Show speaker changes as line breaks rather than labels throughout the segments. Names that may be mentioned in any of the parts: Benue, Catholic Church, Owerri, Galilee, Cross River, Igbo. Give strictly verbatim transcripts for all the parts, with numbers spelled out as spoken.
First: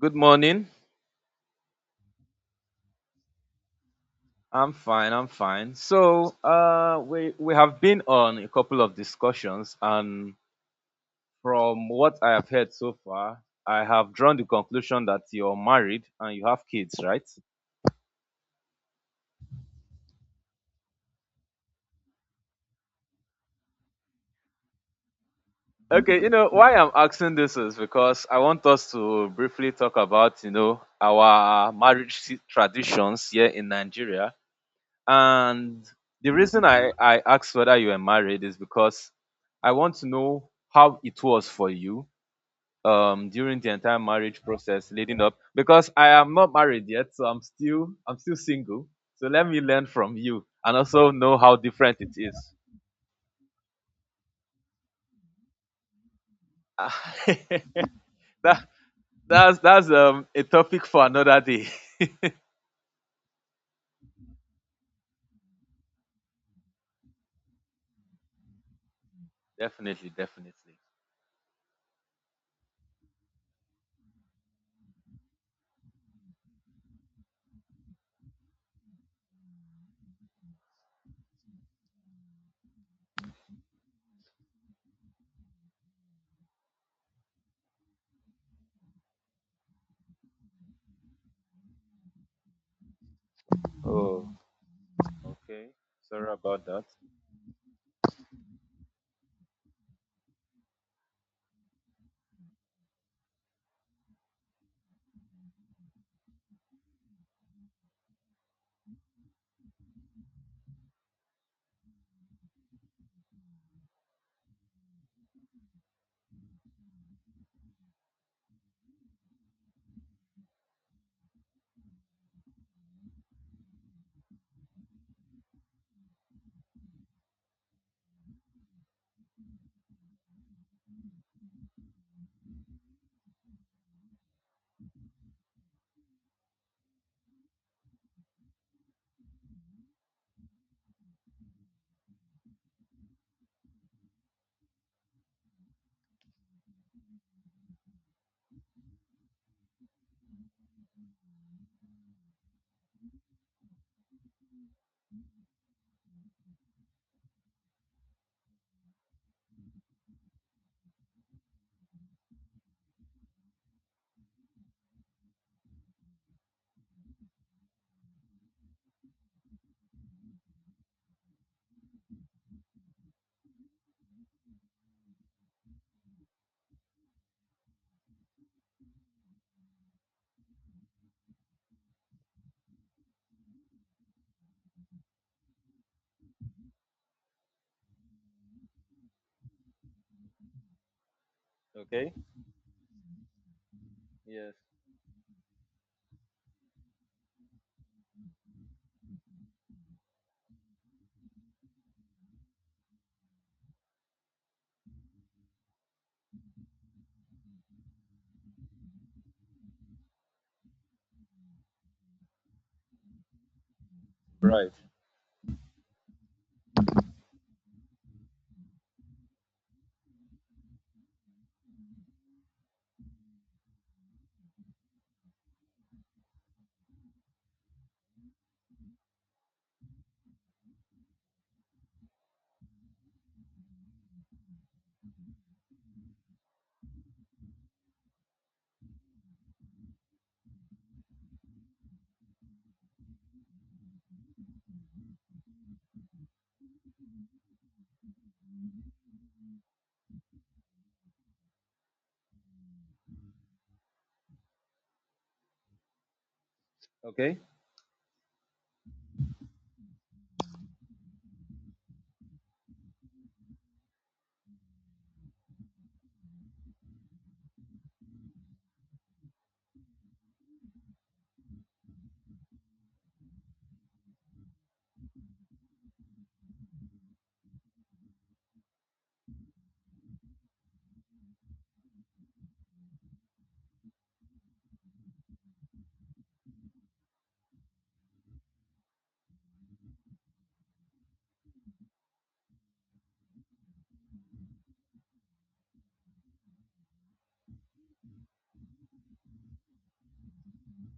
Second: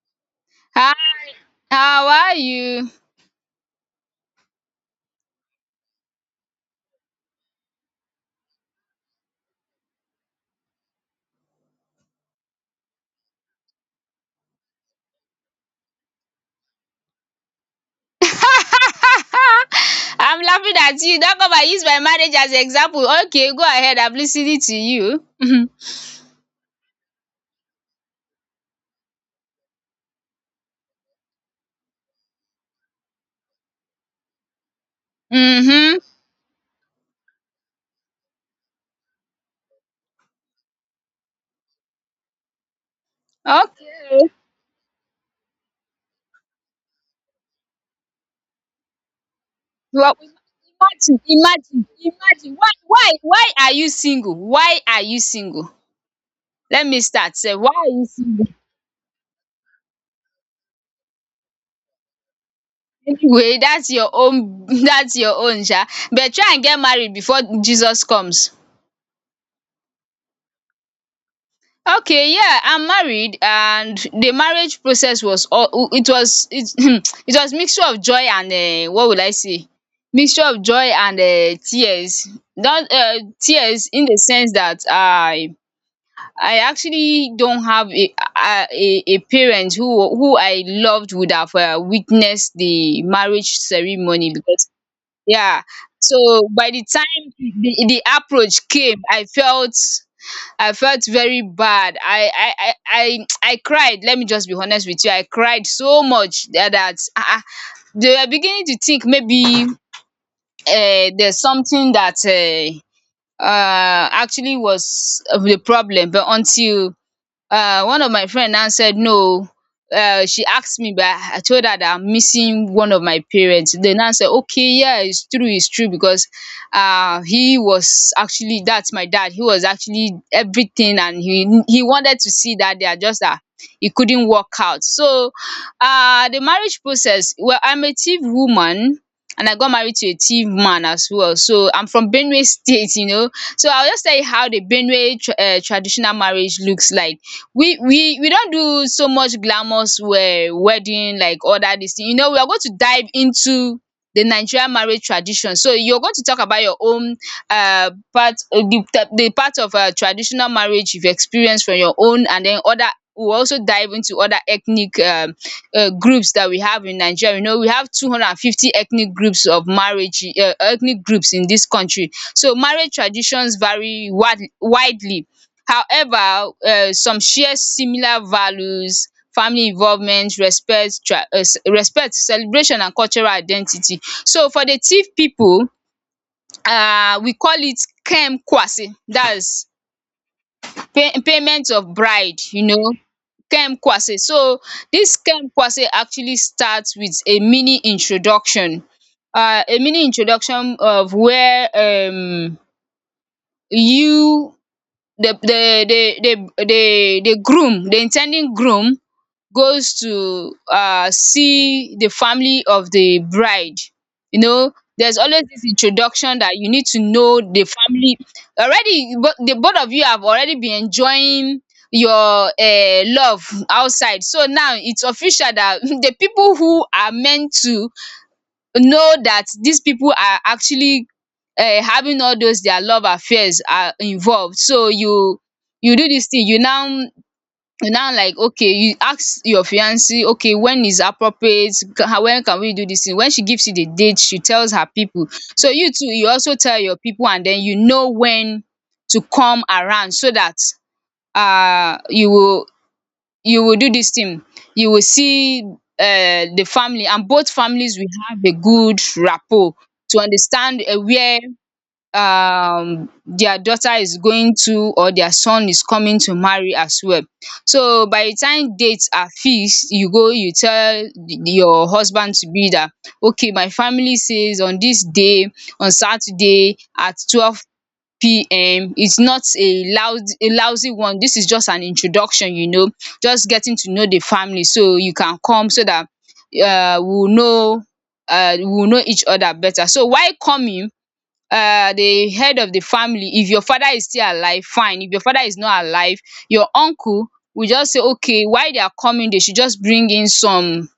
Good morning.
Hi, how are you?
I'm fine. I'm fine. So, uh, we we have been on a couple of discussions, and from what I have heard so far, I have drawn the conclusion that you're married and you have kids, right?
I'm laughing at you. Don't come and use my marriage as example. Okay, go ahead. I'm listening to you.
Okay. You know why I'm asking this is because I want us to briefly talk about you know our marriage si- traditions here in Nigeria, and
mm-hmm.
the reason I I asked whether you were married is because I want to know how it was for you um during the entire
Okay.
marriage process leading up because I am not married yet, so I'm still I'm still single. So let me learn
Well,
from you and also
imagine,
know how
imagine,
different it is.
imagine. Why, why, why are you single? Why are you single? Let me start. Say, why are you single?
that that's that's um a topic for another day.
Anyway, that's your own. That's your own, sha. But try and get married before Jesus comes.
Definitely, definitely.
Okay, yeah, I'm married and the marriage process was all it was it it was mixture of joy and um what would I say, mixture of joy and um tears. Not um tears in the sense that I I actually don't have a a a a parent who who I loved would have um witnessed the marriage
Oh,
ceremony, because yeah,
okay. Sorry
so
about
by the
that.
time the the approach came I felt, I felt very bad. I I I I I cried. Let me just be honest with you. I cried so much that that ah ah they were beginning to think maybe um there's something that um um actually was the problem, but until uh one of my friend now said no o, um she asked me, but I told her that I'm missing one of my parents. They now said okay, yeah, it's true, it's true, because um he was actually, that's my dad, he was actually everything, and he he wanted to see that, they are just that it couldn't work out. So um the marriage process, well, I'm a Tiv woman and I got married to a Tiv man as well, so I'm from Benue state you know So I'll just tell you how the Benue um traditional marriage looks like. We we we don't do so much glamorous um wedding like other dis thing. You know we are going to dive into the Nigerian marriage tradition. So you're going to talk about your own uh part, uh, the the part of um traditional marriage you've experienced from your own, and then other, we'll also dive into other ethnic um um groups that we have in Nigeria. You know we have two hundred and fifty ethnic groups of marriage, um ethnic groups in this country. So marriage traditions vary wide widely. However, um some share similar values, family involvement, respect, um respect, celebration, and cultural identity. So for the Tiv people, um we call it kem ‘Kem Kwase’. That's pay payment of
Okay.
bride, you know, kem ‘Kem Kwase’.
Yes.
So this kem ‘Kem Kwase’ actually starts with a mini introduction, um a mini introduction of where um you the the the the the the groom, the intending groom, goes to uh see the family of the bride, you
Right.
know, there's always this introduction that you need to know the family already, but the both of you have already been enjoying your um love outside. So now it's official that the people who are meant to know that these people are actually um having all those their love affairs are involved. So you you do this thing, you now, you now, like, okay, you ask your fiance. Okay, when is appropriate, ca- when can we do this thing? When she gives you the date she tells her people, so you too, you also tell your people, and then you know when to come around so that uh you will, you will do this thing, you will see uh the family, and
Okay.
both families will have a good rapport to understand um where um their daughter is going to or their son is coming to marry as well. So by the time dates are fixed, you go, you tell the- your husband to be that okay, my family says on this day, on Saturday at twelve p m, it's not a loud a lousy one, this is just an introduction, you know, just getting to know the family, so you can come so that uh, we will know, uh, we will know each other better. So while coming, um the head of the family, if your father is still alive, fine, if your father is not alive, your uncle, will just say okay, while they are coming they should just bring in some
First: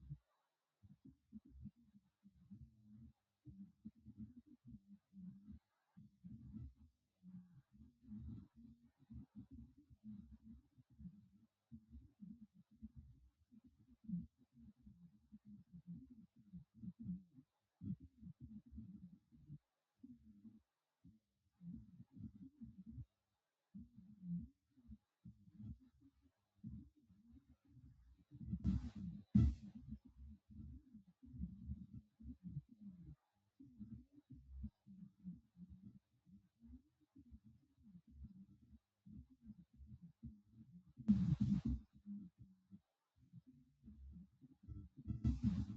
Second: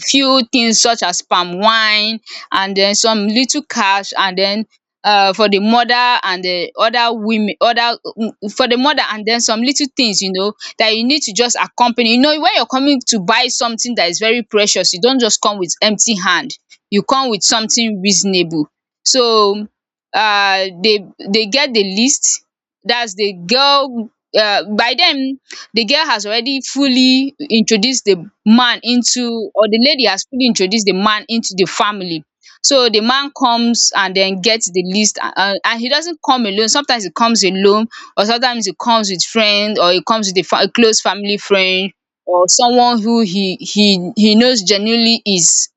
few things such as palm wine, and then some little cash, and then um for the mother and the other women, other mm, for the mother, and then some little things, you know, that you need to just accompany. You know, when you're coming to buy something that is very precious, you don't just come with empty hand, you come with something reasonable. So um they they get the list, that's the girl, um by then the girl has already fully introduced the man into, or the lady has fully introduced the man into the family. So the man comes and then gets the list, and, and he doesn't come alone, sometimes he comes alone, or sometimes he comes with friends, or he comes with a, fa- a close family friend, or someone who he he he knows genuinely is,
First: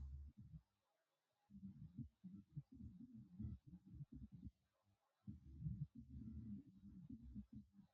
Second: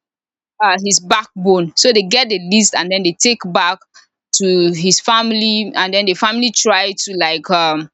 uh, his backbone. So they get the list and then they take back to his family, and then the family try to, like, um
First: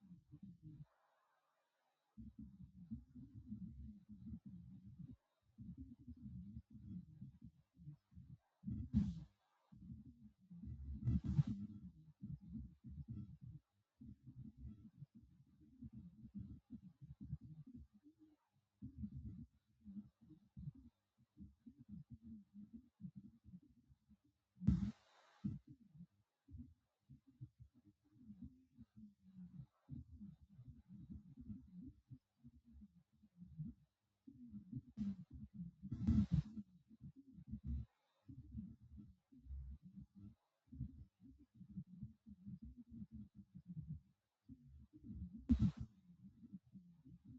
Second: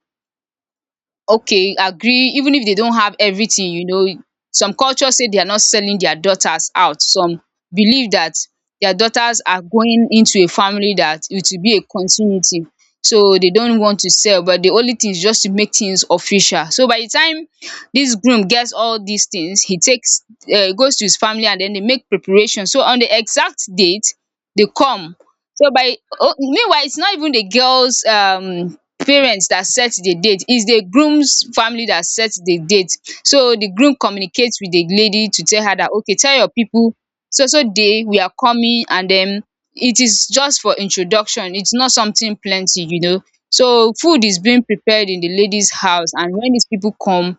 okay, agree even if they don't have everything, you know. Some cultures say they are not selling their daughters out, some believe that their daughters are going into a family that it will be a continuity, so they don't want to sell, but the only thing is just to make things official. So by the time this groom gets all these things, he takes, um goes to his family, and then they make preparations. So on the exact date they come. So by oh, meanwhile, it's not even the girls um parents that set the date, it's the groom's family that set the date. So the groom communicates with the lady to tell her that okay, tell your people, so so day we are coming, and then it is just for introduction, it's not something plenty, you know. So food is being prepared in the lady's house, and when these people come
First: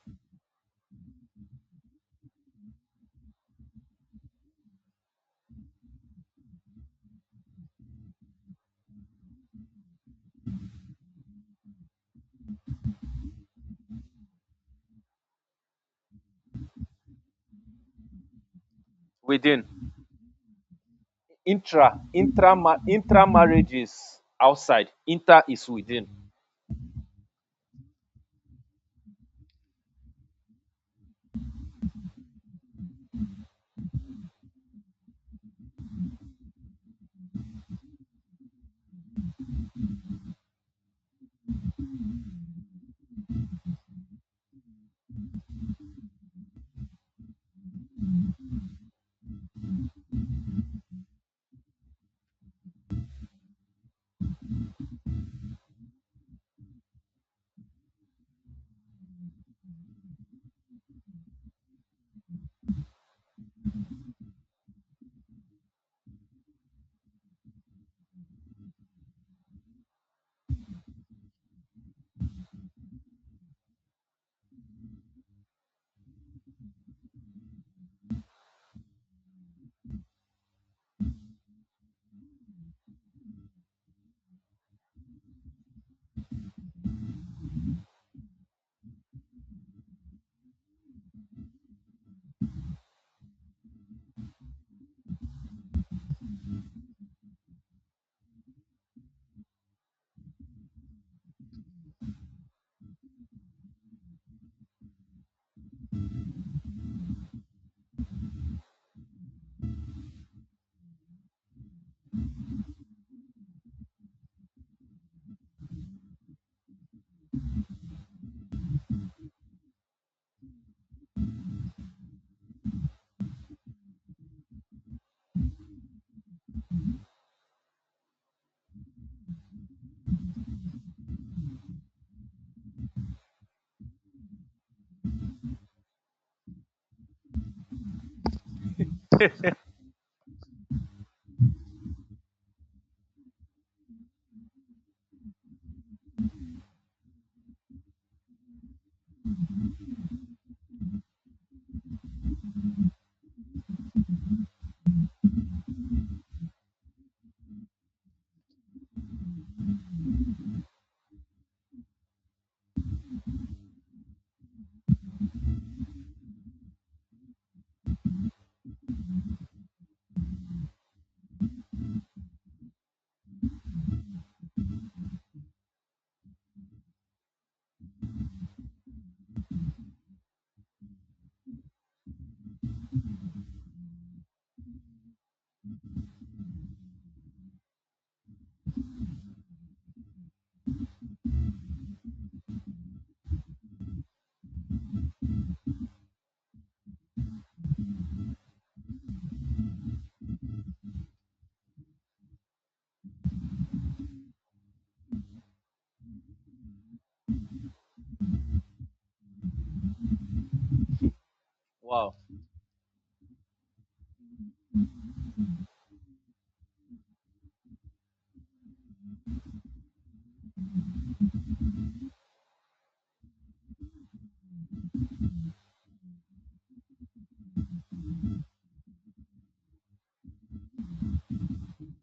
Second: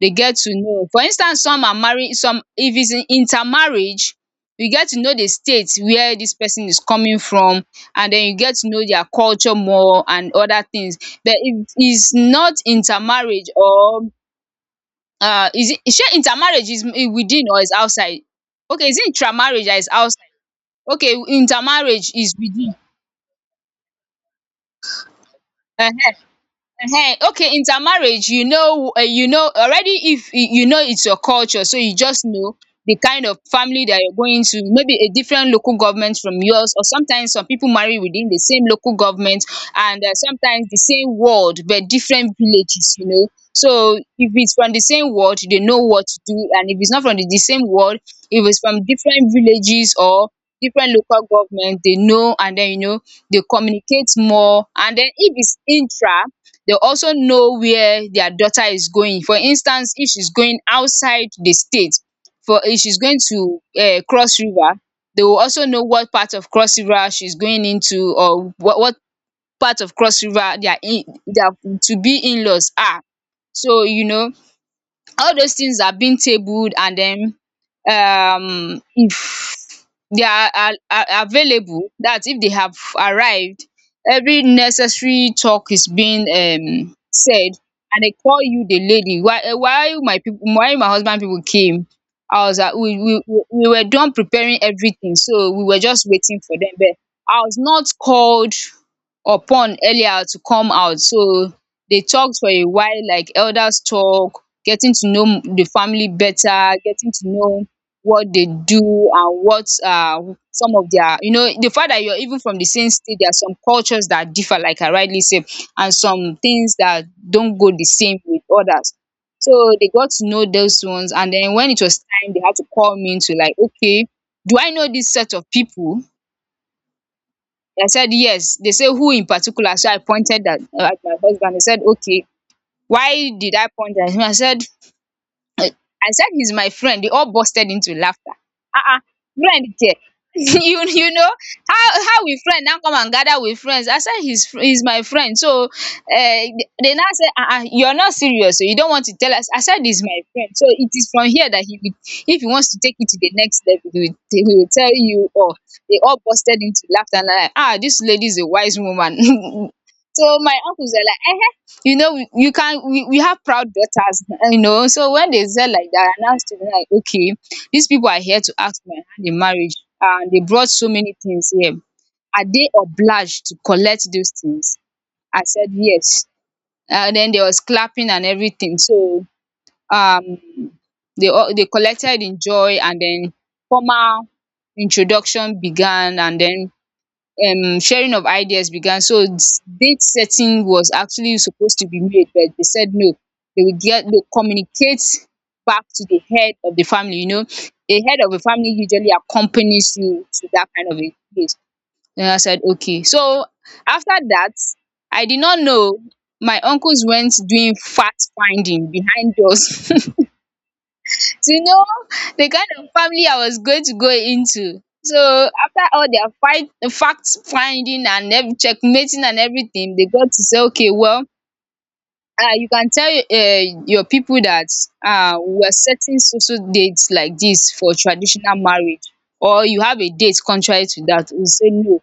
they get to know, for instance some are married, some, if it's in intermarriage, you get to know the state where this person is coming from, and then you get to know their culture more and other things. But it is not intermarriage or, uh is it, shey intermarriage is i- within or is outside? Okay, is it
Within
intramarriage that is outside? Okay,
intra
intermarriage is
intra
within.
intra marriages outside. Inter is
um
within.
Ehen, okay, intermarriage, you know, uh, you know already, if y- you know it's your culture, so you just know the kind of family that you're going to, maybe a different local government from yours, or sometimes some people marry within the same local government, and uh, sometimes the same ward but different villages, you know. So if it's from the same ward, they know what to do, and if it's not from the, the same ward, if it's from different villages or different local government, they know, and then you know they communicate more, and then if it's intra, they also know where their daughter is going. For instance, if she's going outside the state, for if she's going to um Cross River, they will also know what part of Cross River she's going into, or what what part of Cross River their, in their to be in-laws are. So you know all those things are being tabled, and then um if they are are are available, that if they have arrived, every necessary talk is being um said, and they call you, the lady. Why, eh, why my people, why my husband people came, I was at, we we we we were done preparing everything so we were just waiting for them, but I was not called upon earlier to come out. So they talked for a while, like elders talk, getting to know the family better, getting to know what they do, and what, uh some of their, you know, the fact that you're even from the same state, there are some cultures that differ, like I rightly said, and some things that don't go the same with others. So they got to know those ones, and then when it was time they had to call me to, like, okay, do I know this set of people? I said yes. They say who in particular? So I pointed at, uh, at my husband. They said okay, why did I point at him? I said, like, I said he's my friend. They all busted into laughter. Uh-uh. Friend there. you you know how how we friend now come and gather with friends. I said he's fr- he's my friend. So uh, they now say uh-uh, you're not serious, so you don't want to tell us. I said he's my friend. So it is from here that he will if he wants to take it to the next level, he will, he will tell you. Or they all busted into laughter and I'm like, ah, this lady is a wise woman. So my uncles are like, you know we you can we, we have proud daughters you know So when they said like that, I now stood like, okay, these people are here to ask my hand in marriage, and they brought so many things here. Are they obliged to collect those things? I said yes. And then there was clapping and everything. So um they all they collected in joy, and then formal introduction began. And then um sharing of ideas began. So s- date setting was actually supposed to be made, but they said no, they would get they communicate back to the head of the family you know A head of a family usually accompanies you to that kind of a place. And I said okay. So after that, I did not know my uncles went doing fact finding behind doors to know
Wow.
the kind of family I was going to go into. So after all their fight, fact finding and every checkmating and everything, they got to say, okay, well, uh, you can tell uh, your people that uh, we're setting social dates like this for traditional marriage, or you have a date contrary to that. We say no,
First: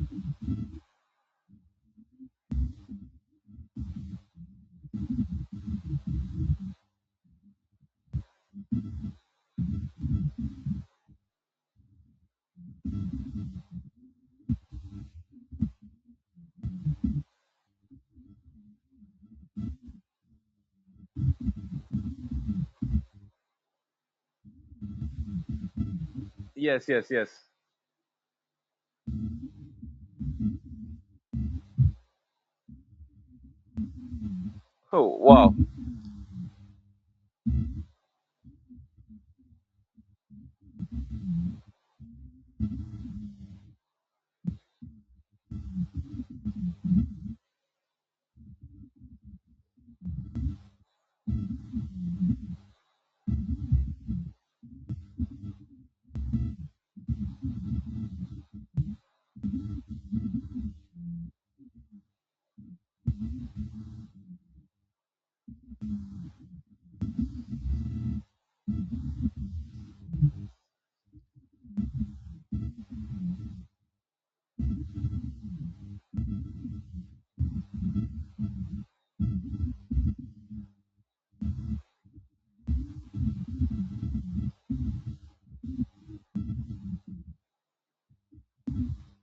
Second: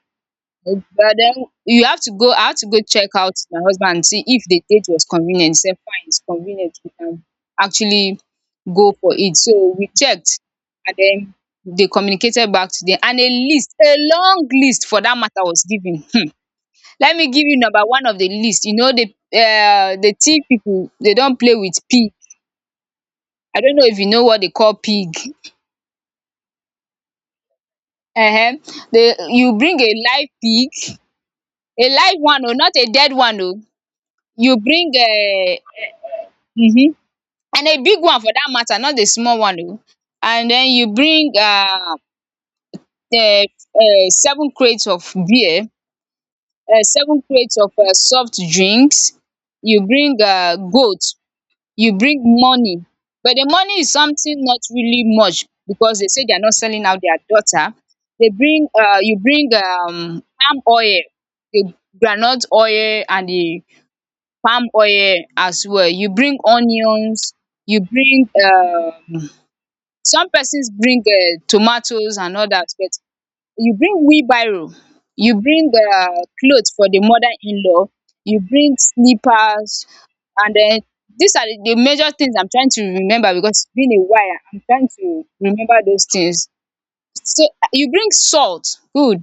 but then you have to go I have to go check out my husband and see if the date was convenient. He said fine, it's convenient, we can actually go for it. So we checked, and then they communicated back to them, and a list, a long list for that matter was given. Hmm. Let me give you number one of the list. You know the uh the tea people, they don't play with pig. I don't know if you know what they call pig.
Yes. Yes. Yes.
Uh huh. they You bring a live pig, a live one, or not a dead one. Oh. You bring
Oh wow.
a hmm And a big one for that matter, not the small one. Oh. And then you bring uh, the, the seven crates of beer, uh, seven crates of uh, soft drinks. You bring uh, goat. You bring money. But the money is something not really much, because they say they are not selling out their daughter. They bring, uh, you bring um, palm oil, the groundnut oil, and the palm oil as well. You bring onions. You bring. Um. Some persons bring um tomatoes and others, but you bring wheelbarrow, you bring um cloth for the mother in law, you bring slippers. And then these are the the major things. I'm trying to remember because it's been a while. I'm trying to remember those things. So uh, you bring salt, good.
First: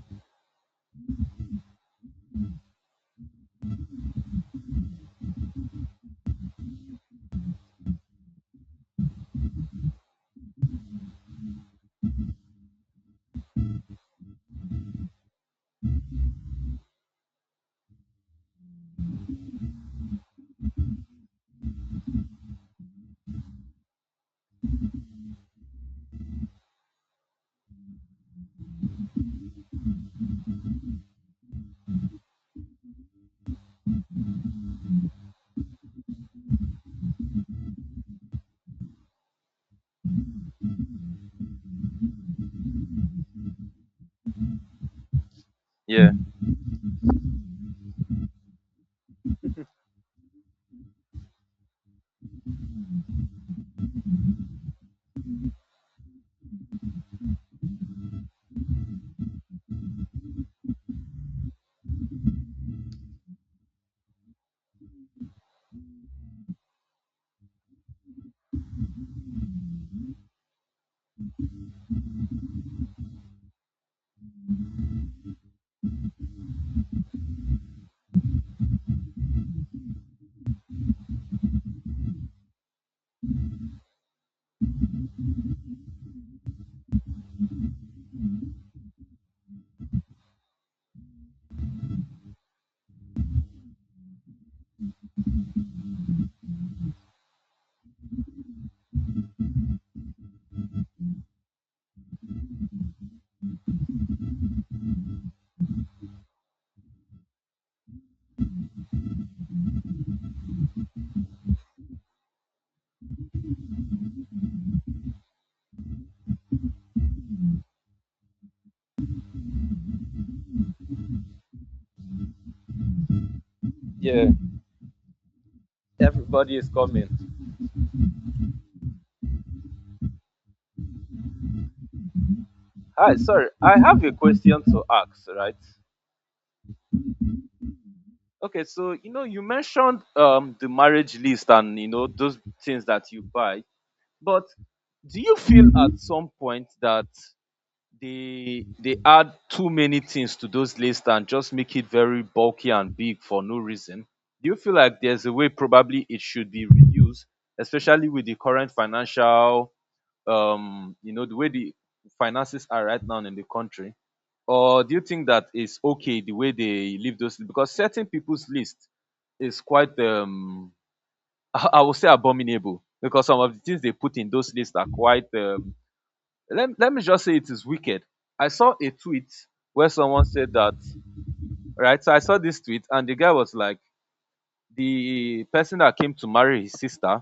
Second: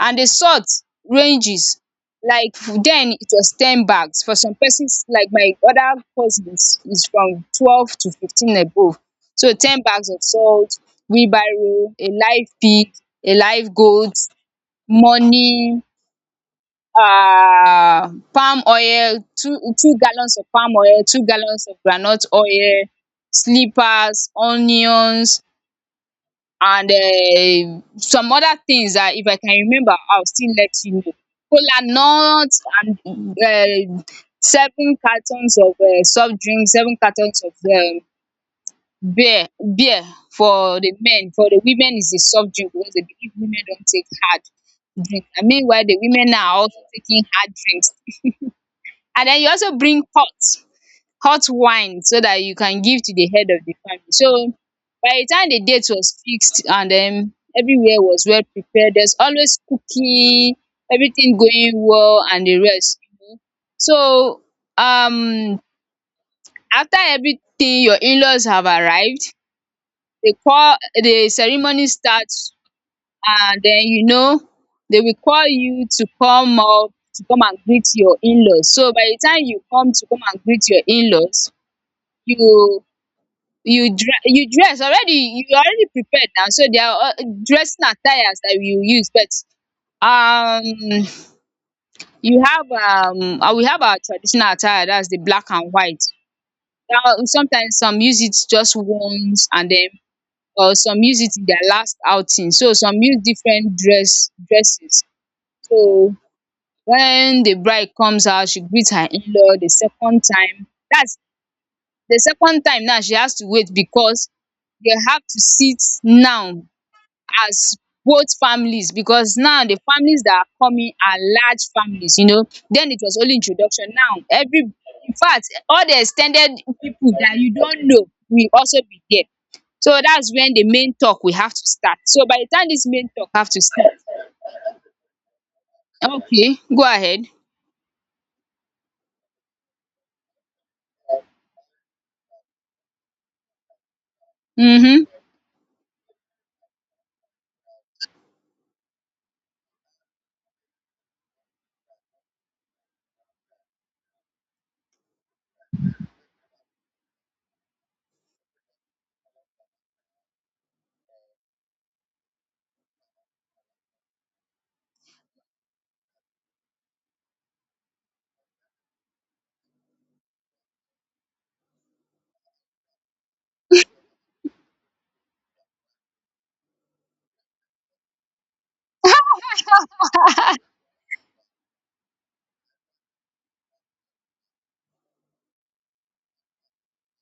And the salt ranges like, then it was ten bags for some persons. Like my other cousins, is from twelve to fifteen above. So ten bags of salt, wheelbarrow, a live pig, a live goat, money, um palm oil, two two gallons of palm oil, two gallons of groundnut oil, slippers, onions, and um some other things that if I can remember, I'll still let you know. Kolanut, and um seven cartons of um soft drink, seven cartons of um beer beer for the men. For the women is the soft drink, because they believe women don take hard drink, and meanwhile the
Yeah,
women now are also taking hard drinks. And then you also bring pot, hot wine, so that you can give to the head of the family. So by the time the date was fixed and then everywhere was well prepared, there's always cooking, everything going well, and the rest you know. So um after everything, your in-laws have arrived, they call the ceremony starts. And then you know they will call you to come up to come and greet your in-laws. So by the time you come to come and greet your in-laws, you you dress you dress already, you already prepared now. So there are uh, dressing attires that you use. But um you have um uh, we have our traditional attire, that's the black and white. Now sometimes some use it just once, and then or some use it in their last outing. So some use different dress dresses. So when the bride comes out, she greets her in-law the second time, that's the second time. Now she has to wait, because they have to sit now as both families, because now the families that are coming are large families you know Then it was only introduction. Now
yeah.
every in fact all the extended
Everybody is coming.
people that you don't know will also be there. So that's when the main talk we have to start. So by the time this main
Hi,
talk
sorry.
have to
I
start.
have a question to ask, right?
Okay, go ahead.
Okay, so you know you mentioned um the marriage list and you know those things that you buy, but
Mhm.
do you feel at some point that they they add too many things to those lists and just make it very bulky and big for no reason? Do you feel like there's a way probably it should be reduced, especially with the current financial um you know the way the finances are right now in the country, or do you think that it's okay the way they leave those because certain people's list is quite um i I would say abominable because some of the things they put in those lists are quite um, let, let me just say it is wicked. I saw a tweet where someone said that, right, so I saw this tweet and the guy was like, the person that came to marry his sister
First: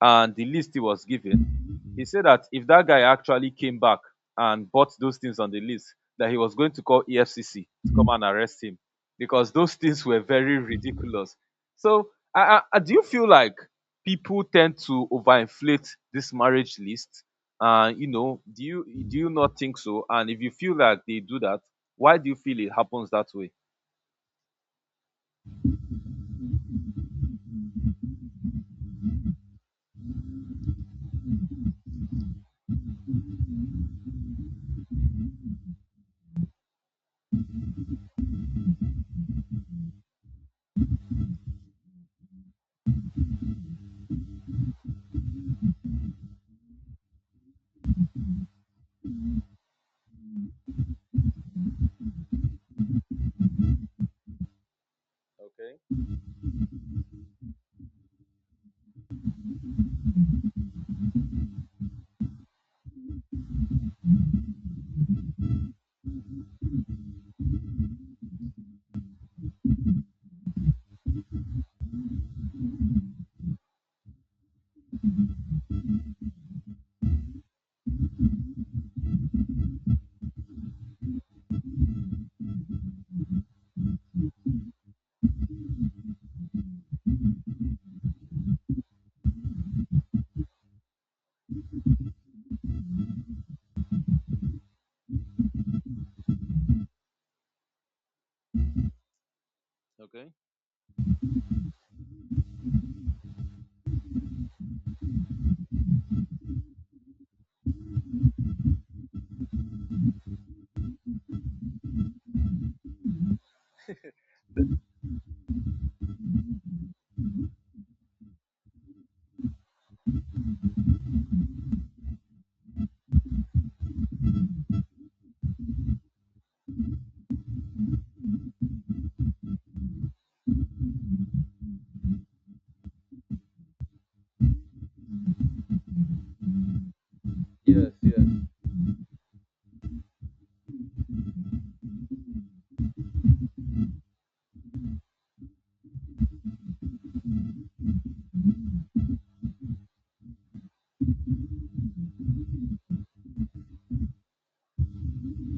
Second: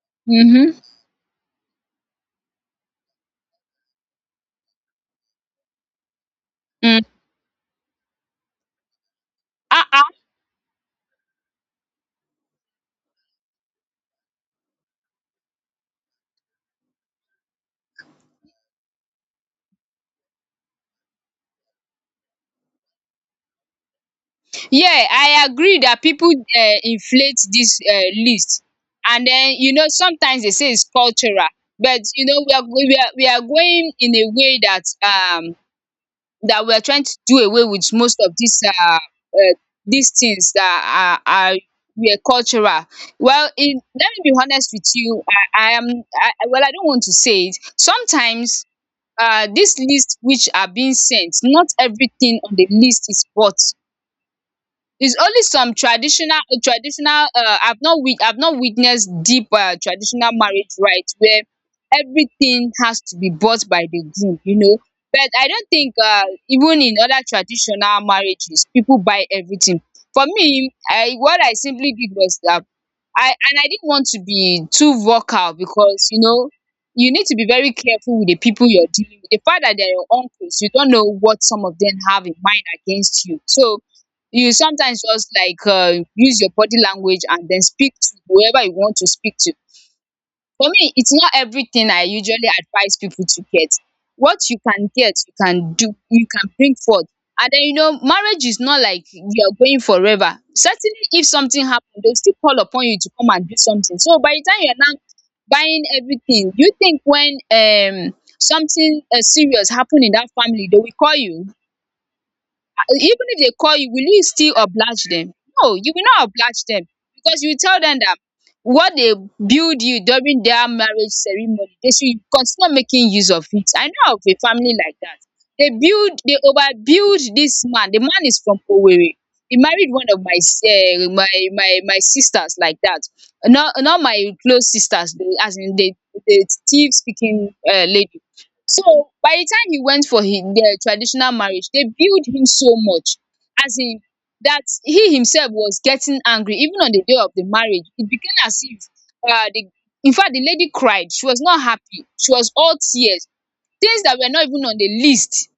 and the list
Mhm.
he was given, he said that if that guy actually came back and bought those things on the list, that he was going to call
Mm.
E F C C to come and arrest him because those
Ah,
things
ah.
were very ridiculous. So, I, I, do you feel like people tend to overinflate this marriage list? And you know, do you do you not think so? And if you feel like they do that, why do you feel it happens that way?
Yeah, I agree that people um inflate this um list. And then you know sometimes they say it's cultural. But you know we are go- we are we are going in a way that um that we are trying to do away with most of these um um these things that are are were cultural. Well, in let me be honest with you. I I am I I- Well, I don't want to say it sometimes. Um this list which are being sent, not everything on the list is worth. It's only some
Okay.
traditional traditional. Uh, I've not wit I've not witnessed deep um traditional marriage rites where everything has to be bought by the groom, you know. But I don't think uh, even in other traditional marriages people buy everything. For me, I what I simply did was that I and I didn't want to be too vocal, because you know you need to be very careful with the people you're dealing with. The fact that they're your uncles, you don't know what some of them have in mind against you. So you sometimes just like um use your body language and then speak to whoever you want to speak to. For me, it's not everything. I usually advise people to get what you can get, you can do, you can bring forth. And then you know marriage is not like you are going
Okay.
forever. Certainly if something happens, they will still call upon you to come and do something. So by the time you are now buying everything, you think when um something um serious happen in that family, they will call you. Even if they call you, will you still oblige them? No, you will not oblige them. Because you tell them that what they build you during their marriage ceremony, they should continue making use of it. I know of a family like that. They build they overbuild this man the man. Is from Owerri. He married one of my eh my my my sisters, like that. Not not my close sisters though, as in the the native speaking um
Yes.
lady.
Yes.
So by di time he went for dia traditional marriage, dey billed him so much, um dat he himself was getting angry. Even on di day of di marriage, it became as if um di infact di lady cried. She was not happy, she was all tears. Things dat were not even on di list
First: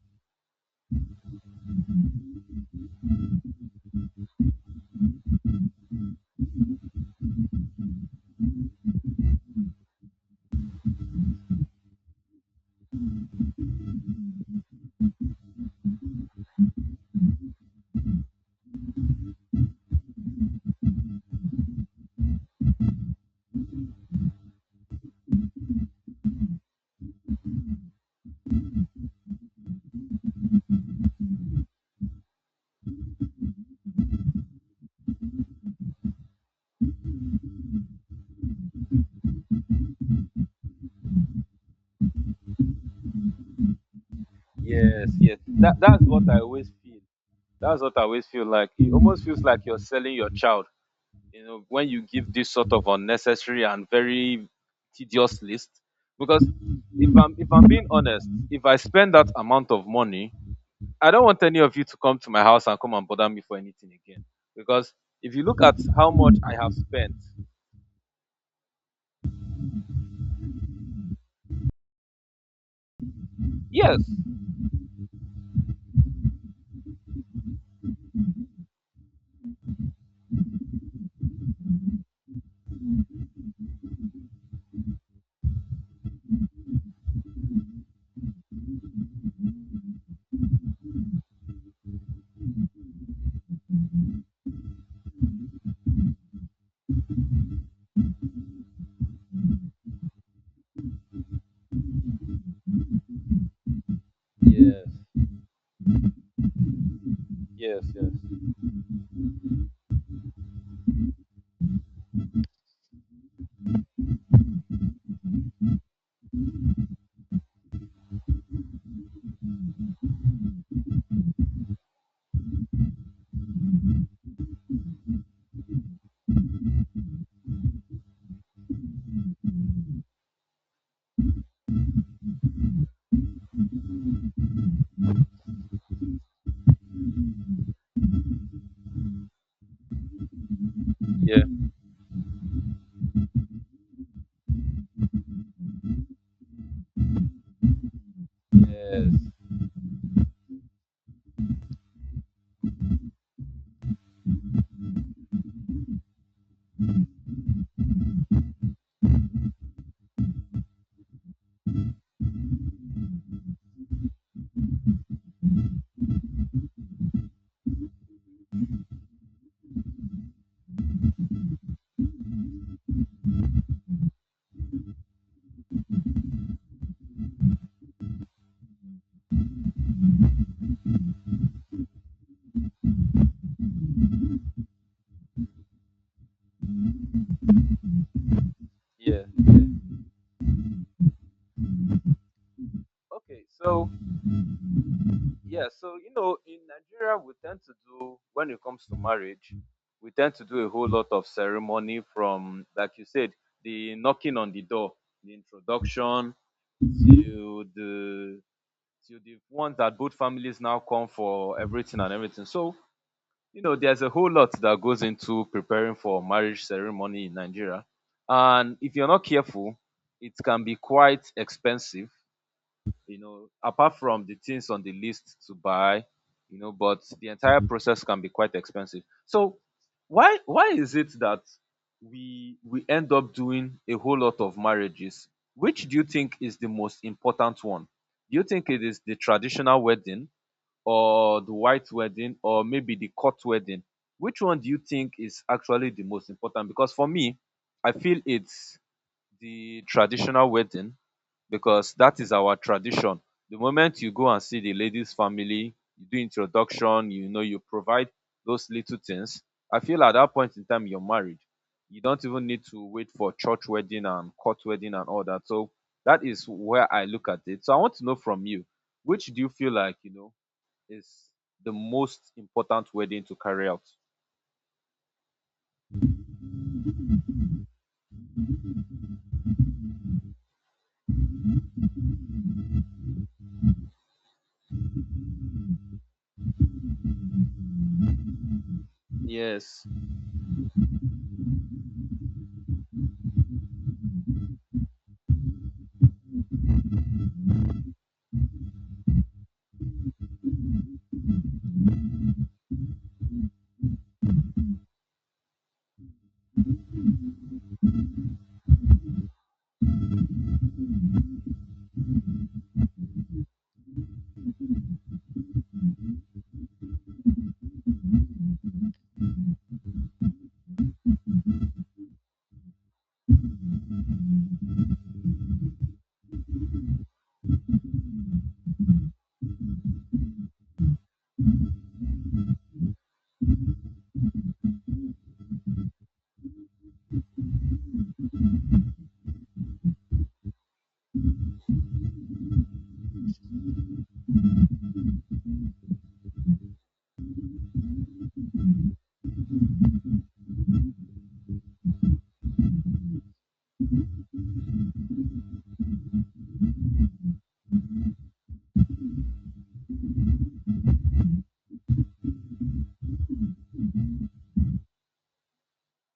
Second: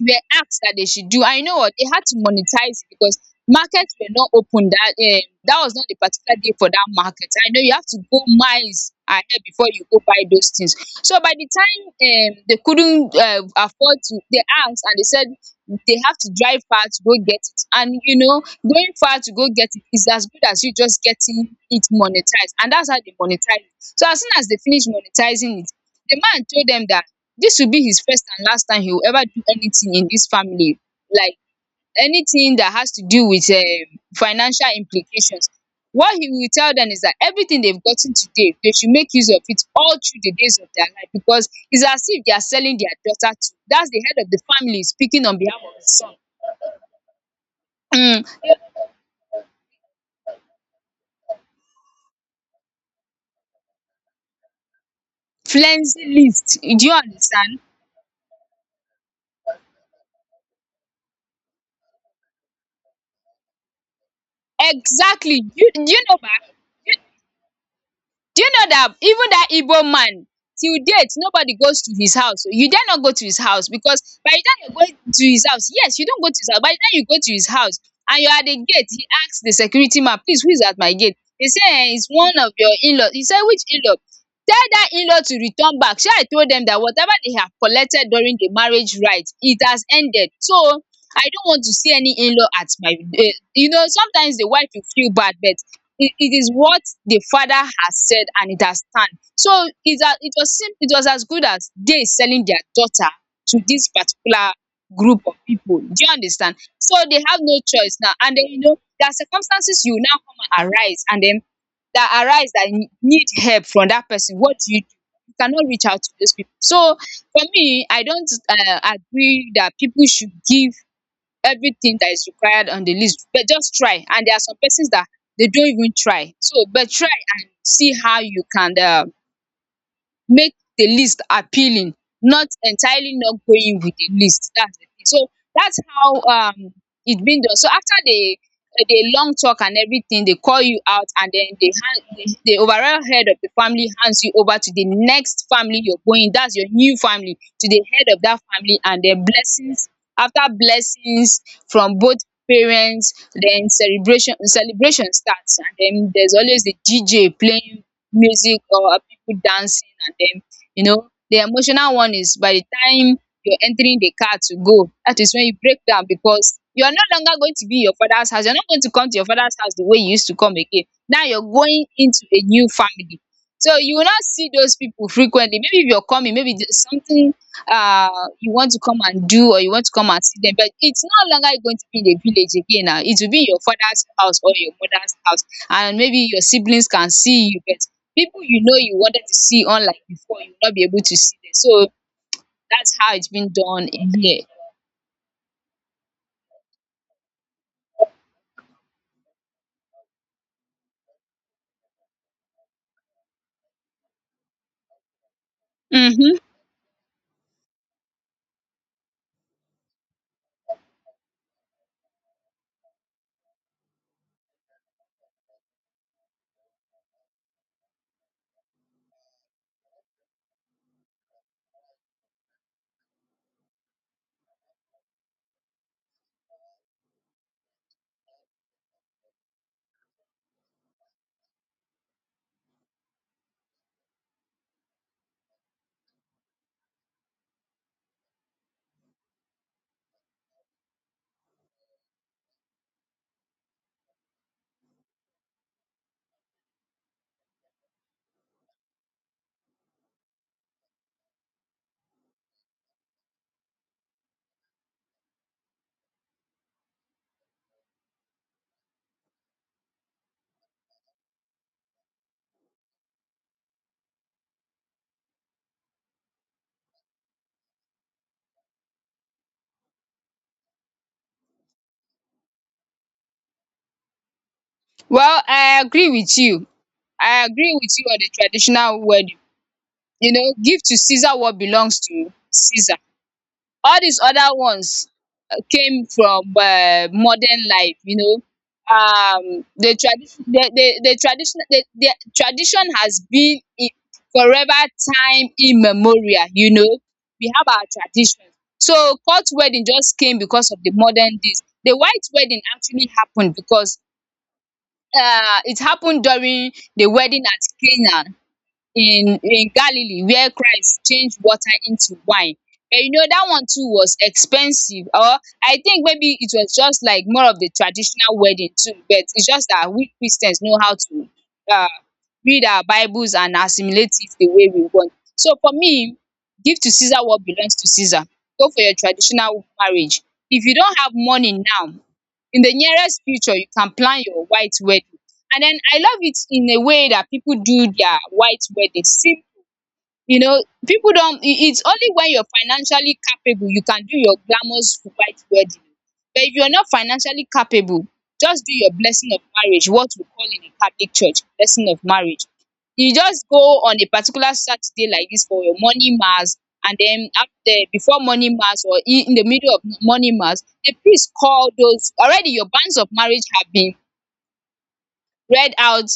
were asked that they should do. I know what? They had to monetize it because markets were not open, that um, that was not the particular day for that market. I know you have to go miles ahead before you go buy those things. So by the time um, they couldn't uh, afford to, they asked and they said they have to drive far to go get it. And you know, going far to go get it is as good as you just getting it monetized. And that's how they monetize it. So as soon as they finish monetizing it, the man told them that this will be his first and last time he will ever do anything in this family, like anything that has to do with um, financial implications. What he will tell them is that everything they've gotten today, they should make use of it all through the days of their life, because it's as if they are selling their daughter to. That's the head of the family
Yes.
speaking on
Yes.
behalf
That
of his
that's
son.
what I always feel. That's what I
Mm.
always feel like. It almost feels like you're selling your child. You know, when you give this sort of unnecessary and very tedious list,
Cleansing
because
list. Do you
if I'm if
understand?
I'm being honest, if I spend that amount of money, I don't want any of you to come to my house and come and bother me for anything again. Because if
Exactly.
you look
You,
at
do you
how
know why?
much I have spent,
Do you know that even that Igbo man, till date nobody goes to his house. You dare not go to his house
yes,
because by the time you go to his house, yes, you don go to his house, by the time you go to his house and you are at the gate, he ask the security man, please, who is at my gate? They say um is one of your in-law. He say, which in-law? Tell that in-law to return back. Shey I told them that whatever they have collected during the marriage rite, it has ended. So I don't want to see any in-law at my um you know Sometimes the wife will feel bad, but it, it is what the father has said and it has stand. So it a, it was sim- it was as good as they selling their daughter to this particular
yes,
group of people. Do you understand? So they have no
yes,
choice. Now and then, you know, there are circumstances you now come and arise, and then that arise that you need help from that person. What do you do? You cannot reach out to those people. So for me, I don't uh, agree that people should give everything that is required on the list, but just try. And there are some persons that they don't even try, so but try and see how you can um make the list appealing, not entirely not going with the list. That's the thing. So that's how um it's been done. So after the uh, the long talk and everything, they call you out, and
yes,
then they hand the, the overall head of the family hands you over to the next family you're going. That's your new family, to the head of that family, and
yeah,
their
yes,
blessings. After blessings from both parents, then celebration celebration starts, and then there's always the D J playing music or people dancing. And then, you know, the emotional one is by the time you're entering the car to go, that is when you break down, because you are no longer going to be in your father's house. You're not going to come to your father's house the way you used to come again. Now you're going into a new family, so you will not see those people frequently. Maybe if you're coming, maybe there's something uh you want to come and do, or you want to come and see them, but it's no longer going to be in the village again. Now it will be in your father's house or your mother's house. And maybe your siblings can see you, but people, you know, you wanted
yes.
to see online before, you will not be able to see them. So that's how it's
Okay.
been done
So
in here.
yeah, so you know, in Nigeria, we tend to do when it comes to marriage, we tend to do a whole lot of ceremony from, like you said, the knocking on the door, the introduction,
Mm-hmm.
to the to the ones that both families now come for everything and everything. So you know, there's a whole lot that goes into preparing for marriage ceremony in Nigeria, and if you're not careful, it can be quite expensive, you know, apart from the things on the list to buy, you know, but the entire process can be quite expensive. So why why is it that we we end up doing a whole lot of marriages? Which do you think is the most important one? Do you think it is the traditional wedding or the white wedding or maybe the court wedding? Which one do you think is actually the most important? Because for me, I feel it's the traditional wedding because that is our tradition. The moment you go and see the lady's family, you do introduction, you know, you provide those little things. I feel at that point in time you're married. You don't even need to wait for church wedding and court wedding and all that. So that is where I look at it. So I want to know from you, which do you feel like, you know, is the most important wedding to carry out?
Well, I agree with you. I agree with you on the traditional wedding. You know, give to Caesar what belongs to Caesar. All these other ones came from uh, modern life, you know. Um,
Yes.
the tradition, the, the, the tradition, the, the tradition has been in forever, time immemorial, you know. We have our traditions. So court wedding just came because of the modern days. The white wedding actually happened because uh it happened during the wedding at Cana in in Galilee, where Christ changed water into wine. But you know that one too was expensive, or I think maybe it was just like more of the traditional wedding too. But it's just that we Christians know how to uh, read our Bibles and assimilate it the way we want. So for me, give to Caesar what belongs to Caesar. Go for your traditional marriage. If you don't have money now, in the nearest future, you can plan your white wedding. And then I love it in a way that people do their white weddings. See, you know, people don't, i- it's only when you're financially capable you can do your glamorous white wedding. But if you're not financially capable, just do your blessing of marriage, what we call in the Catholic Church, blessing of marriage. You just go on a particular Saturday like this for your morning mass, and then after, before morning mass, or i- in the middle of morning mass, the priest call those already your bands of marriage have been read out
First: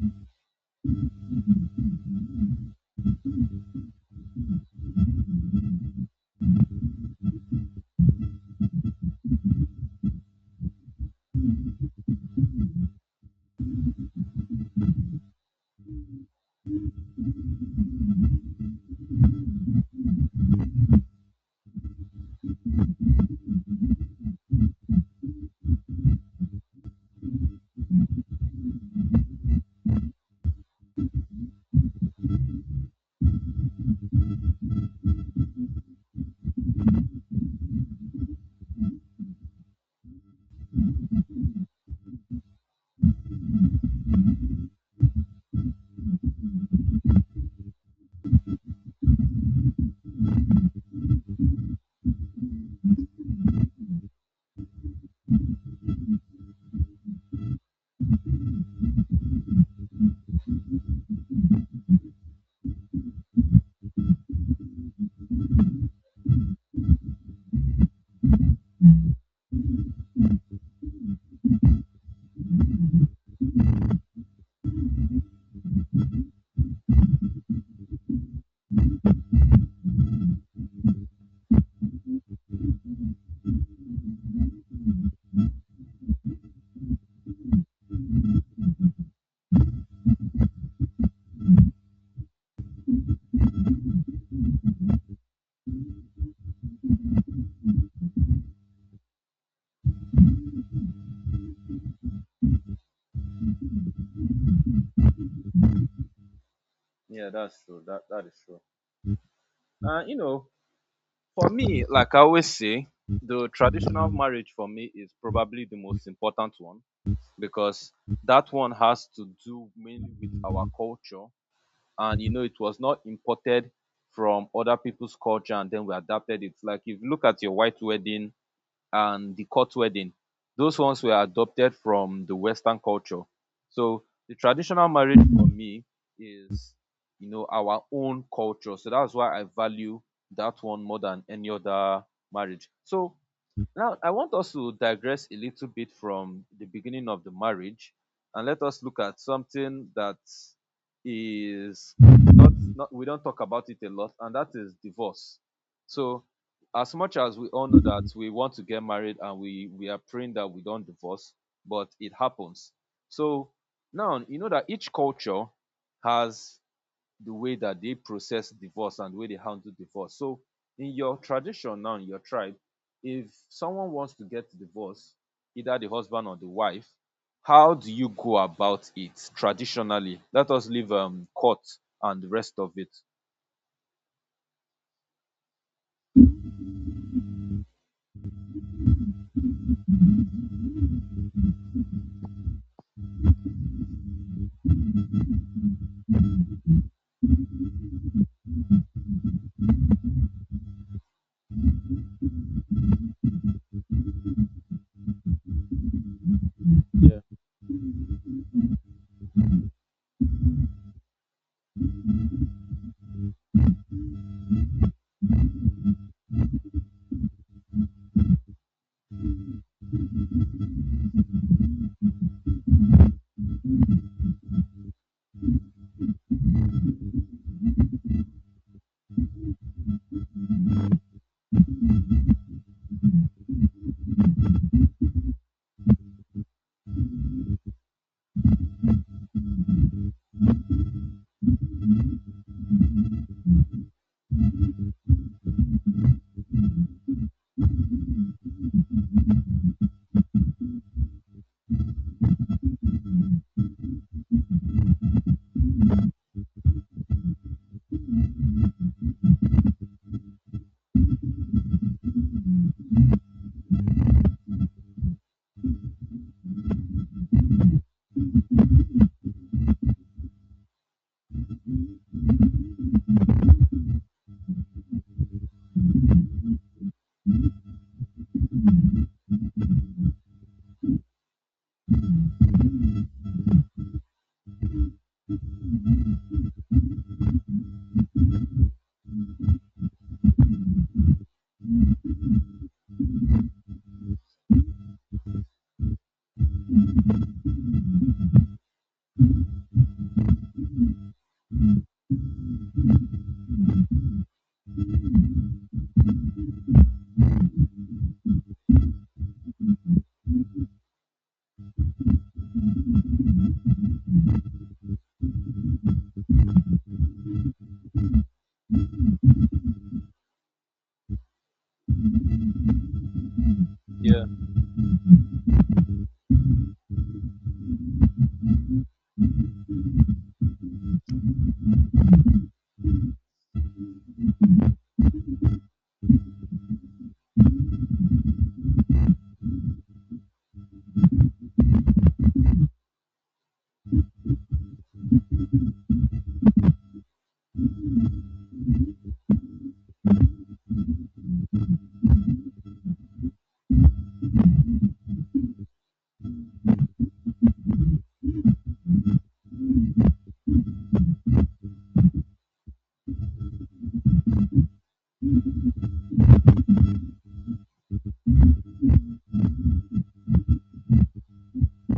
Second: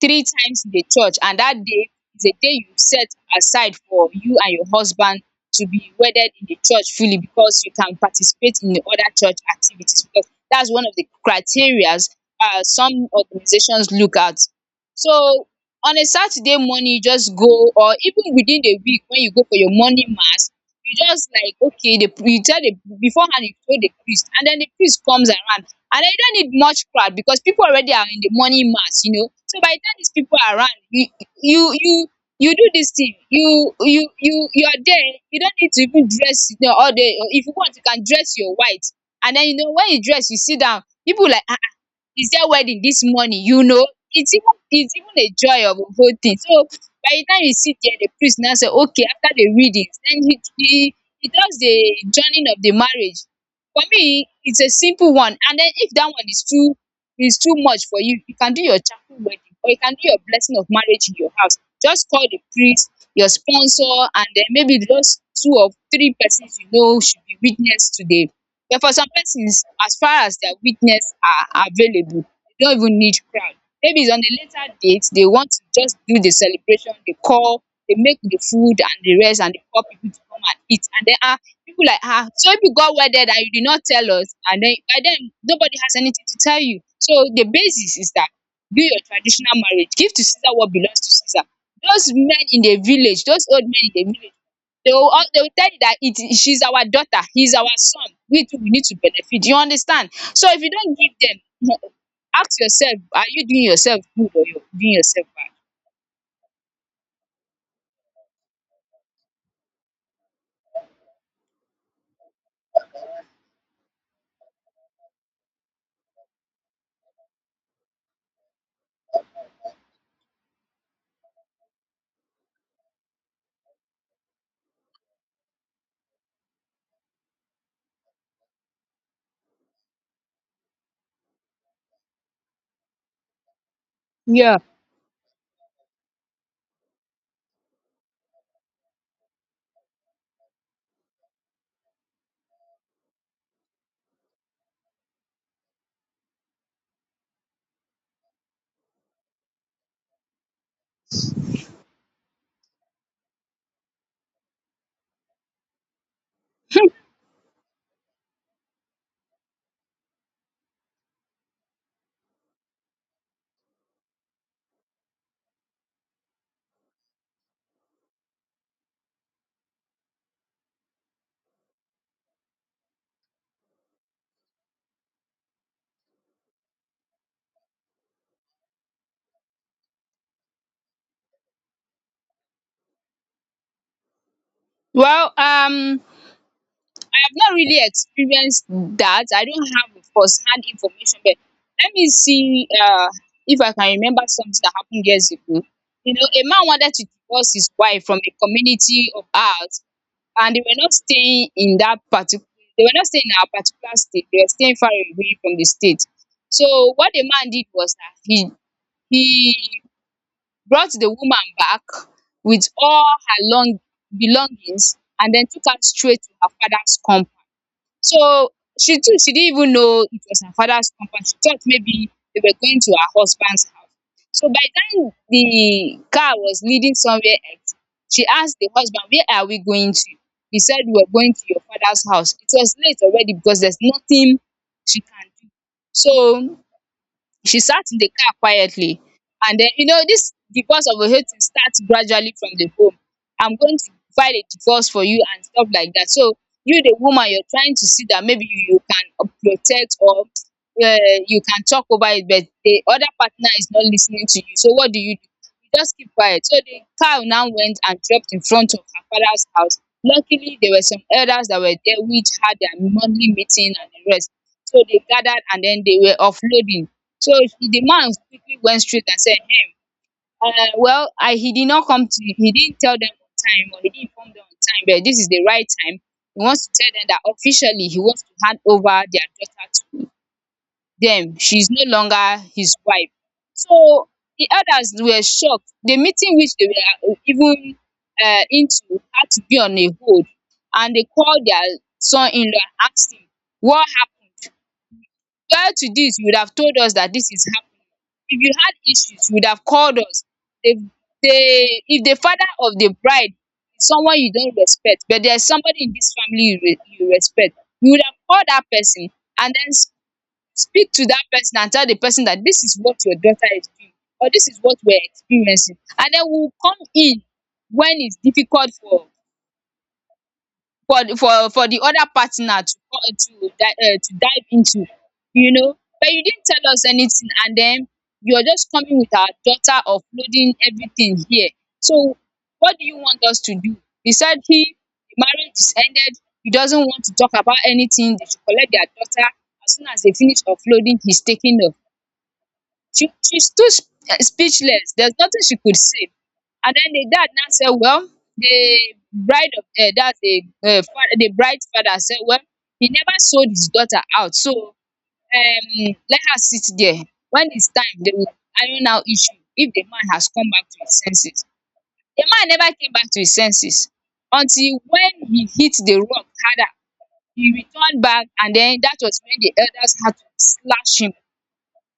three times in the church. And that day is a day you set aside for you and your husband to be wedded in the church fully, because you can participate in the other church activities, because that's one of the criterias uh, some organizations look at. So on a Saturday morning, you just go, or even within the week when you go for your morning mass, you just like, okay, the, you tell the beforehand, you tell the priest, and then the priest comes around. And then you don't need much crowd because people already are in the morning mass, you know. So by the time these people are around you, you you you do this thing, you you you you're there. You don't need to even dress, you know, all day. If you want, you can dress your white. And then, you know, when you dress, you sit down, people like, ah, is there wedding this morning, you know. It's even it's even a joy of a whole thing. So by the time you sit there, the priest now say, okay, after the readings, then he he, he does the joining of the marriage. For me, it's a simple one. And then if that one is too is too much for you, you can do your chapel wedding, or you can do your blessing of marriage in your house. Just call the priest, your sponsor, and then maybe those two or three persons you know should be witness to the, but for some persons, as far as their weakness are available, they don't even need crowd. Maybe it's on a later date, they want to just do the celebration, they call, they make the food and the rest, and they call people to come and eat. And then, ah, people like, ah, so if you got wedded and you did not tell us, and then by then nobody has anything to tell you. So the basis is that do your traditional marriage, give to Caesar what belongs to Caesar. Those men in the village, those old men in the village, they will al they will tell you that it is, she's our daughter, he's our son, we too we need to benefit. You understand? So if you don't give them ask yourself, are you doing yourself good or you're doing yourself bad?
Yeah, that's true. That that is true. Uh, you know, for me, like I always say, the traditional marriage for me is probably the most important one because that one has to do mainly with our culture. And you know, it was not imported from other people's culture and then we adapted it. Like if you look at your white wedding and the court wedding. Those ones were adopted from the Western culture. So the
Yeah.
traditional marriage for me is, you know, our own culture. So that's why I value that one more than any other marriage. So now, I want us to digress a little bit from the beginning of the marriage and let us look at something that is not, not we don't talk about it a lot, and that is divorce. So, as much as we all know that we want to get married and we, we are praying that we don't divorce, but it happens. So, now you know that each culture has the way that they process divorce and the way they handle divorce. So in your tradition now, in your tribe, if someone wants to get divorced, either the husband or the wife, how do you go about it traditionally? Let us leave um, court and the rest of it.
Well, um, I have not really experienced that. I don't have a first-hand information, but let me see uh, if I can remember something that happened years ago. You know, a man wanted to divorce his wife from a community of ours, and they were not staying in that particular, they were not staying in our particular state, they were staying far away from the state. So what
Yeah.
the man did was that he he brought the woman back with all her long belongings, and then took her straight to her father's. So she too, she didn't even know it was her father's compound. She thought maybe they were going to her husband's house. So by the time the car was leading somewhere else, she asked the husband, where are we going to? He said, we were going to your father's house. It was late already, because there's nothing she can do. So she sat in the car quietly. And then, you know, this divorce of a hating starts gradually from the home. I'm going to file a divorce for you and stuff like that. So you, the woman, you're trying to see that maybe you, you can uh, protect or uh, you can talk over it, but the other partner is not listening to you. So what do you do? You just keep quiet. So the car now went and dropped in front of her father's house. Luckily, there were some elders that were there, which had their monthly meeting and the rest. So they gathered, and then they were offloading. So she- the man quickly went straight and said, him, uh, well, I, he did not come to, he didn't tell them on time, or he didn't inform them on time, but this is the right time. He wants to tell them that officially he wants to hand over their daughter to them. She's no longer his wife. So the elders were shocked. The meeting which they were uh, even uh, into had to be on a hold, and they called their son-in-law and asked him, what happened? Prior to this, you would have told us that this is happening. If you had issues, you would have called us. The, the, if the father of the bride is someone you don't respect, but there's somebody in this family you, re, you respect, you would have called that person, and then s- speak to that person and tell the person that this is what your daughter is doing, or this is what we're experiencing. And then we'll come in when it's difficult for for the for for the other partner to co to di um to
Yeah.
dive into, you know. But you didn't tell us anything, and then you're just coming with our daughter, uploading everything here. So what do you want us to do? He said, he, the marriage is ended. He doesn't want to talk about anything. They should collect their daughter as soon as they finish uploading. He's taking off. She she stood sp- eh, speechless. There's nothing she could say. And then the dad now said, well, the bride of uh, that's the uh, father, the bride's father said, well, he never sold his daughter out, so um, let her sit there. When it's time, they will iron out issue if the man has come back to his senses. The man never came back to his senses until when he hit the rock harder. He returned back, and then that was when the elders had to slash him.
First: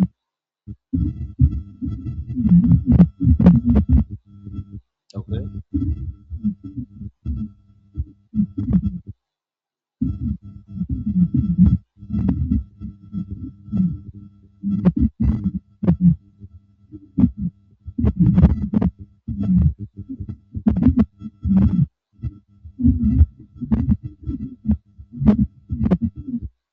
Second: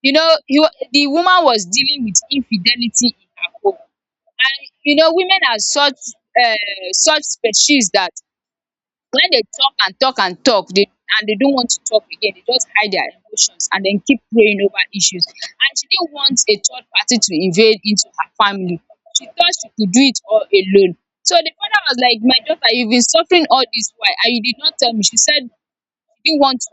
You know, he wa the woman was dealing with infidelity in her home. And you know, women are
Okay.
such um such species that when they talk and talk and talk, they and they don't want to talk again, they just hide their emotions and then keep praying over issues. And she didn't want a third party to invade into her family. She thought she could do it all alone. So the father was like, "My daughter, you've been suffering all this while and you did not tell me." She said she didn't want to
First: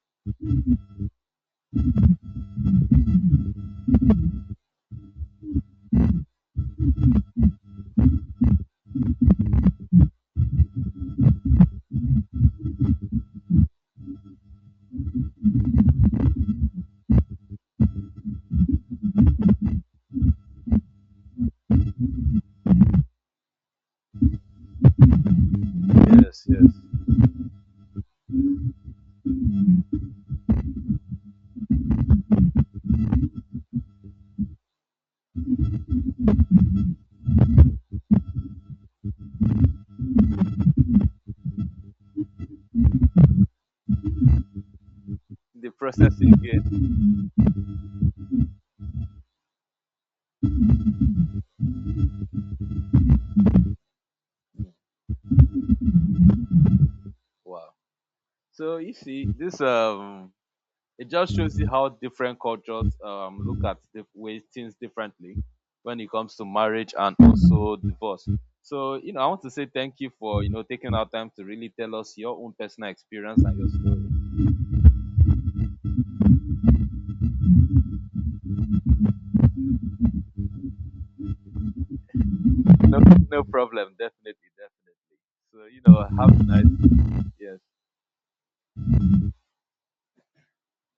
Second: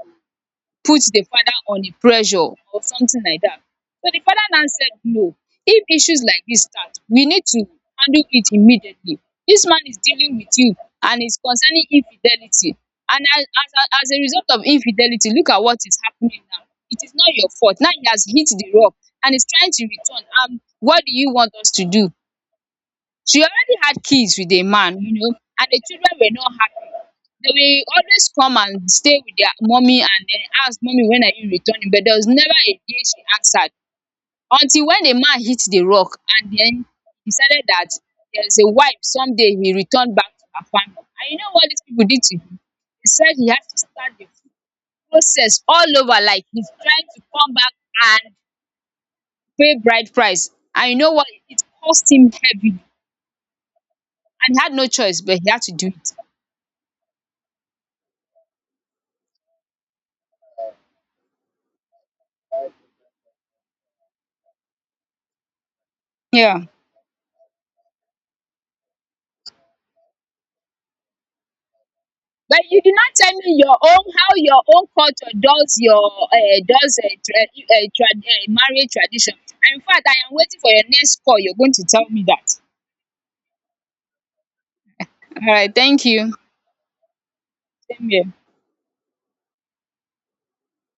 put the father on a pressure or something like that. So the father now said no. If issues like this start, we need to handle it immediately. This man is dealing with you and is concerning infidelity. And as, as, a- as a result of infidelity, look at what is happening now. It is not your fault. Now he has hit the rock and is trying to return. Um, what do you want us to do? She already had kids with a man, you know, and the children were
Yes.
not
Yes.
happy. They will always come and stay with their mommy, and then ask mommy, when are you returning? But there was never a day she answered, until when the man hit the rock, and then decided that there's a wife someday, he returned back to her family. And you know what these people did to him? They said he has to start the process
The
all
process
over, like he's
again.
trying to come back, and pay bride price. And you know what? It cost him heavy. And he had no choice, but he had to do it.
Wow. So you see this. Um, it just shows you how different cultures um, look at the way things differently when it comes to
Yeah.
marriage and also divorce. So, you know, I want to say thank you for, you know, taking our time to really tell us your own
But you
personal
did not tell
experience
me
and your
your
story.
own, how your own culture does your uh, does a tra- uh, tra- uh, marriage tradition. And in fact, I am waiting for your next call. You're going to tell me that.
No, no problem. Definitely, definitely.
All
So,
right.
you know,
Thank you.
have a nice day. Yes.
Same here.